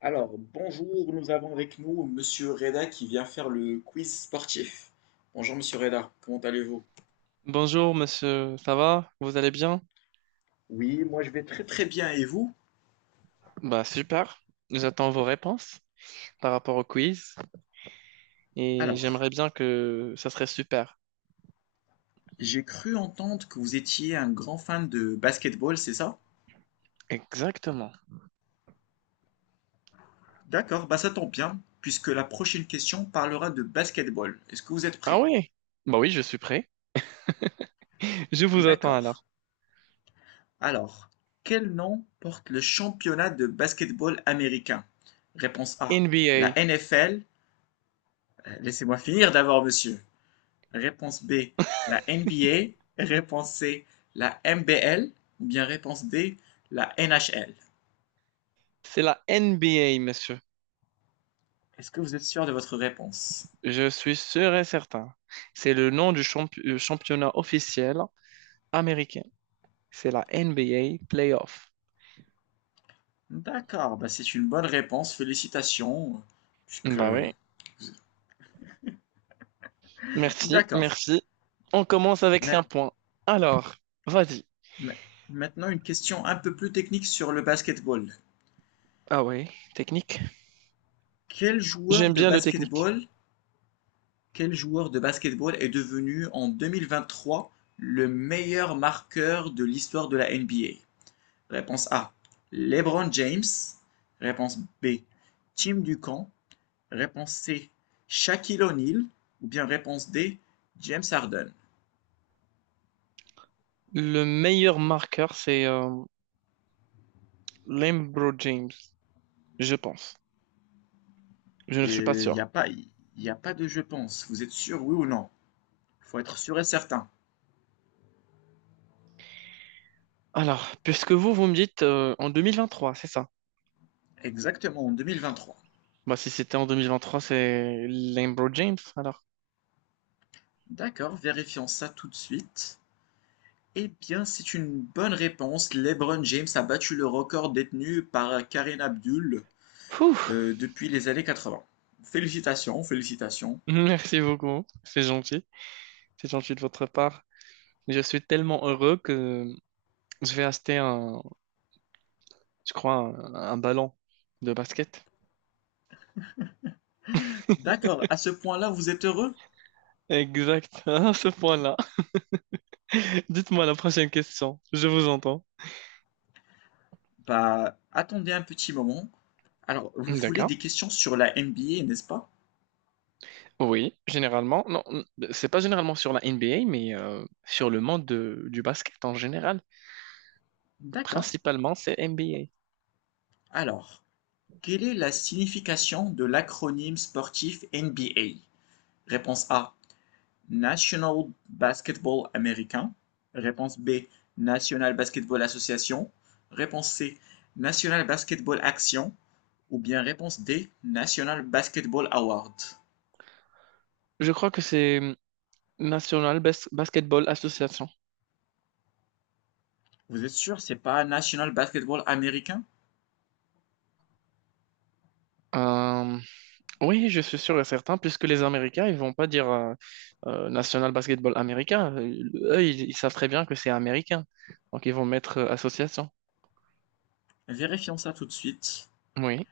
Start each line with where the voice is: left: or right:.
left: Alors, bonjour, nous avons avec nous Monsieur Reda qui vient faire le quiz sportif. Bonjour Monsieur Reda, comment allez-vous?
right: Bonjour monsieur, ça va? Vous allez bien?
left: Oui, moi je vais très très bien et vous?
right: Bah super, j'attends vos réponses par rapport au quiz et
left: Alors,
right: j'aimerais bien que ça serait super.
left: j'ai cru entendre que vous étiez un grand fan de basketball, c'est ça?
right: Exactement.
left: D'accord, bah ça tombe bien, puisque la prochaine question parlera de basketball. Est-ce que vous êtes
right: Ah
left: prêt?
right: oui? Bah oui, je suis prêt. Je vous attends
left: D'accord.
right: alors.
left: Alors, quel nom porte le championnat de basketball américain? Réponse A, la
right: NBA,
left: NFL. Laissez-moi finir d'abord, monsieur. Réponse B, la NBA. Réponse C, la MBL. Ou bien réponse D, la NHL.
right: c'est la NBA monsieur.
left: Est-ce que vous êtes sûr de votre réponse?
right: Je suis sûr et certain. C'est le nom du championnat officiel américain. C'est la NBA Playoff.
left: D'accord, bah c'est une bonne réponse, félicitations. Puisque...
right: Bah oui, merci,
left: D'accord.
right: merci. On commence avec un point. Alors, vas-y.
left: Maintenant, une question un peu plus technique sur le basketball.
right: Ah ouais, technique.
left: Quel joueur
right: J'aime
left: de
right: bien le technique.
left: basketball, quel joueur de basketball est devenu en 2023 le meilleur marqueur de l'histoire de la NBA? Réponse A. LeBron James. Réponse B. Tim Duncan. Réponse C. Shaquille O'Neal. Ou bien réponse D. James Harden.
right: Le meilleur marqueur, c'est Lembro James, je pense. Je ne suis pas
left: Il n'y
right: sûr.
left: a pas, y a pas de je pense. Vous êtes sûr, oui ou non? Il Faut être sûr et certain.
right: Alors, puisque vous me dites en 2023, c'est ça?
left: Exactement, en 2023.
right: Bah, si c'était en 2023, c'est Lembro James, alors.
left: D'accord, vérifions ça tout de suite. Eh bien, c'est une bonne réponse. LeBron James a battu le record détenu par Kareem Abdul
right: Ouh,
left: depuis les années 80. Félicitations, félicitations.
right: merci beaucoup, c'est gentil. C'est gentil de votre part. Je suis tellement heureux que je vais acheter je crois, un ballon de basket.
left: D'accord, à ce point-là, vous êtes heureux?
right: Exact, à ce point-là. Dites-moi la prochaine question, je vous entends.
left: Bah, attendez un petit moment. Alors, vous voulez
right: D'accord.
left: des questions sur la NBA, n'est-ce pas?
right: Oui, généralement. Non, c'est pas généralement sur la NBA, mais sur le monde du basket en général.
left: D'accord.
right: Principalement, c'est NBA.
left: Alors, quelle est la signification de l'acronyme sportif NBA? Réponse A, National Basketball Américain. Réponse B, National Basketball Association. Réponse C, National Basketball Action. Ou bien réponse D, National Basketball Award.
right: Je crois que c'est Basketball Association.
left: Vous êtes sûr, c'est pas National Basketball Américain?
right: Euh, Oui, je suis sûr et certain, puisque les Américains, ils vont pas dire National Basketball Américain. Eux, ils savent très bien que c'est américain. Donc, ils vont mettre association.
left: Vérifions ça tout de suite.
right: Oui.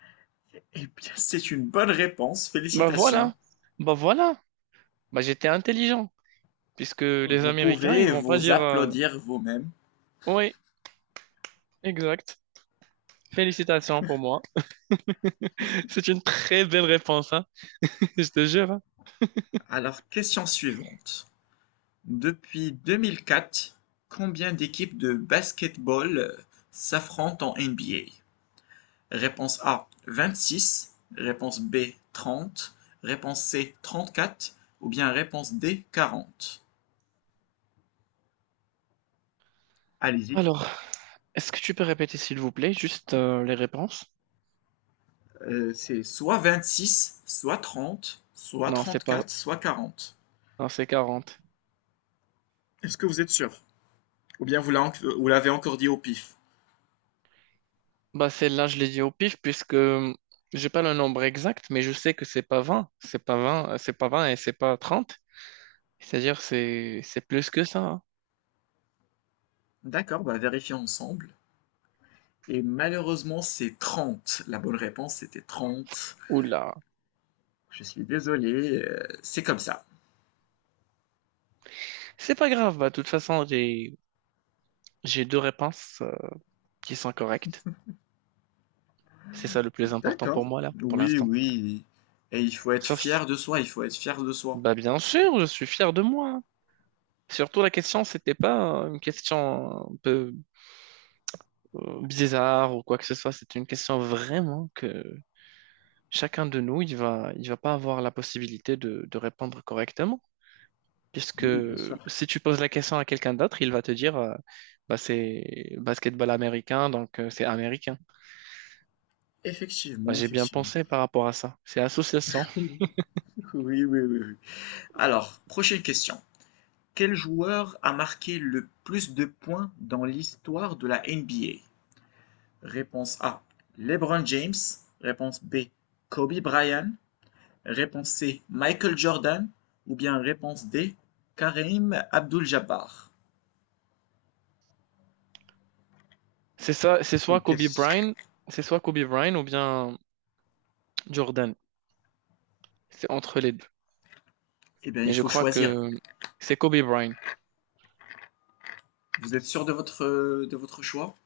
left: Eh bien, c'est une bonne réponse.
right: Bah
left: Félicitations.
right: voilà. Bah voilà. Bah j'étais intelligent, puisque les
left: Vous
right: Américains, ils
left: pouvez
right: vont pas
left: vous
right: dire
left: applaudir vous-même.
right: oui, exact. Félicitations pour moi. C'est une très belle réponse, hein. Je te jure, hein.
left: Alors, question suivante. Depuis 2004, combien d'équipes de basketball s'affrontent en NBA? Réponse A, 26. Réponse B, 30. Réponse C, 34. Ou bien réponse D, 40. Allez-y.
right: Alors, est-ce que tu peux répéter, s'il vous plaît, juste les réponses?
left: C'est soit 26, soit 30, soit
right: Non, c'est pas.
left: 34, soit 40.
right: Non, c'est 40.
left: Est-ce que vous êtes sûr? Ou bien vous l'avez encore dit au pif.
right: Bah celle-là, je l'ai dit au pif puisque j'ai pas le nombre exact, mais je sais que c'est pas vingt, c'est pas 20 et c'est pas trente. C'est-à-dire c'est plus que ça, hein.
left: D'accord, bah vérifier ensemble. Et malheureusement, c'est 30. La bonne réponse, c'était 30.
right: Oula.
left: Je suis désolé, c'est comme ça.
right: C'est pas grave, bah de toute façon, j'ai deux réponses qui sont correctes. C'est ça le plus important
left: D'accord.
right: pour moi là, pour
left: Oui,
right: l'instant.
left: oui. Et il faut être
right: Sauf si-
left: fier de soi, il faut être fier de soi.
right: bah bien sûr, je suis fier de moi, hein. Surtout la question, c'était pas une question un peu bizarre ou quoi que ce soit, c'était une question vraiment que chacun de nous, il va pas avoir la possibilité de répondre correctement, puisque
left: Oui, bien sûr.
right: si tu poses la question à quelqu'un d'autre, il va te dire, bah, c'est basketball américain, donc c'est américain. Bah,
left: Effectivement,
right: j'ai bien
left: effectivement.
right: pensé par rapport à ça. C'est association.
left: Oui, oui, oui, oui. Alors, prochaine question. Quel joueur a marqué le plus de points dans l'histoire de la NBA? Réponse A. LeBron James. Réponse B. Kobe Bryant. Réponse C. Michael Jordan. Ou bien réponse D. Kareem Abdul-Jabbar.
right: C'est ça,
left: C'est une question.
right: C'est soit Kobe Bryant ou bien Jordan. C'est entre les deux.
left: Eh bien,
right: Mais
left: il
right: je
left: faut
right: crois
left: choisir.
right: que c'est Kobe Bryant.
left: Vous êtes sûr de votre choix?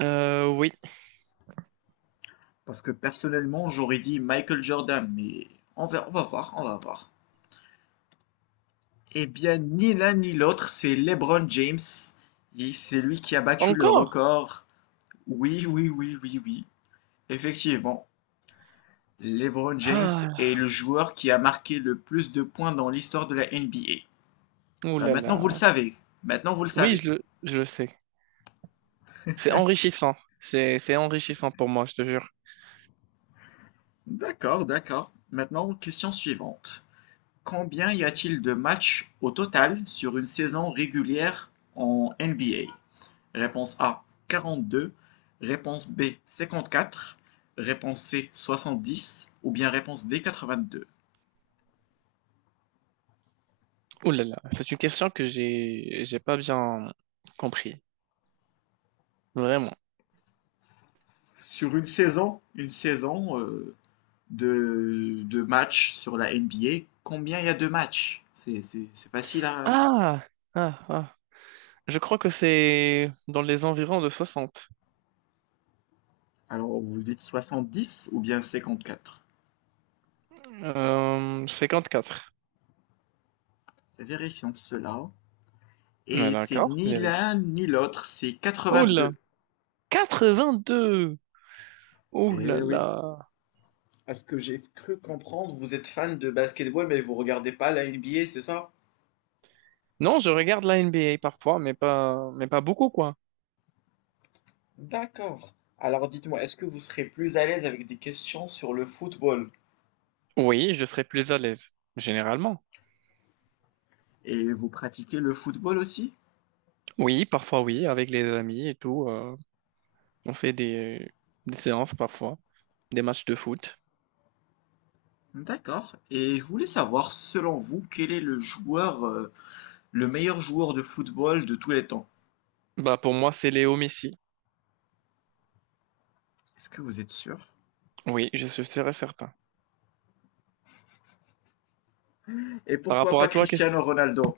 right: Oui.
left: Parce que personnellement, j'aurais dit Michael Jordan, mais on va voir, on va voir. Eh bien, ni l'un ni l'autre, c'est LeBron James. Et c'est lui qui a battu le
right: Encore?
left: record. Oui, oui, oui, oui, oui. Effectivement, LeBron James
right: Ah,
left: est le joueur qui a marqué le plus de points dans l'histoire de la NBA.
right: ouh
left: Bah,
right: là
left: maintenant, vous le
right: là.
left: savez. Maintenant, vous le
right: Oui,
left: savez.
right: je le sais. C'est enrichissant. C'est enrichissant pour moi, je te jure.
left: D'accord, d'accord. Maintenant, question suivante. Combien y a-t-il de matchs au total sur une saison régulière en NBA? Réponse A, 42. Réponse B, 54. Réponse C, 70. Ou bien réponse D, 82.
right: Ouh là là, c'est une question que j'ai pas bien compris. Vraiment.
left: Sur une saison, de matchs sur la NBA, combien il y a de matchs? C'est facile à...
right: Ah, ah, ah. Je crois que c'est dans les environs de soixante.
left: Alors, vous dites 70 ou bien 54?
right: 54.
left: Vérifions cela.
right: Ouais,
left: Et c'est
right: d'accord,
left: ni
right: vérifie.
left: l'un ni l'autre, c'est
right: Oh là,
left: 82.
right: 82. Oh
left: Eh
right: là
left: oui,
right: là.
left: à ce que j'ai cru comprendre, vous êtes fan de basketball, mais vous regardez pas la NBA, c'est ça?
right: Non, je regarde la NBA parfois, mais pas beaucoup, quoi.
left: D'accord. Alors dites-moi, est-ce que vous serez plus à l'aise avec des questions sur le football?
right: Oui, je serais plus à l'aise, généralement.
left: Et vous pratiquez le football aussi?
right: Oui, parfois oui, avec les amis et tout. On fait des séances parfois, des matchs de foot.
left: D'accord. Et je voulais savoir, selon vous, quel est le joueur, le meilleur joueur de football de tous les temps?
right: Bah pour moi, c'est Léo Messi.
left: Est-ce que vous êtes sûr?
right: Oui, je suis sûr et certain.
left: Et
right: Par
left: pourquoi
right: rapport
left: pas
right: à toi, qu'est-ce que...
left: Cristiano Ronaldo?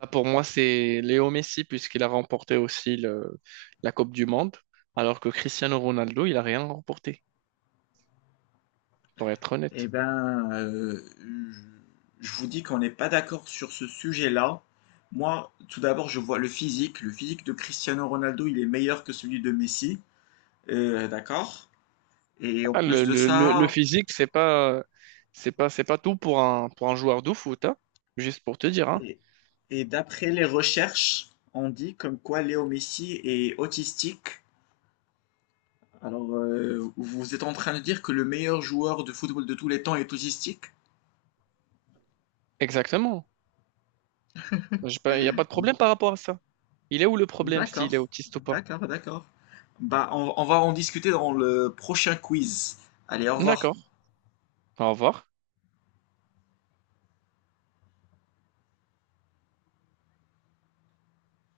right: Bah, pour moi, c'est Léo Messi puisqu'il a remporté aussi la Coupe du Monde, alors que Cristiano Ronaldo, il a rien remporté, pour être
left: Eh
right: honnête.
left: ben, je je vous dis qu'on n'est pas d'accord sur ce sujet-là. Moi, tout d'abord, je vois le physique. Le physique de Cristiano Ronaldo, il est meilleur que celui de Messi. D'accord? Et en
right: Ah,
left: plus de
right: le
left: ça,
right: physique, c'est pas tout pour pour un joueur de foot, hein, juste pour te dire, hein.
left: et, et d'après les recherches, on dit comme quoi Léo Messi est autistique. Alors, vous êtes en train de dire que le meilleur joueur de football de tous les temps est autistique?
right: Exactement. Il n'y a pas de problème par rapport à ça. Il est où le problème s'il est
left: D'accord,
right: autiste ou pas?
left: d'accord, d'accord. Bah, on va en discuter dans le prochain quiz. Allez, au revoir.
right: D'accord, au revoir.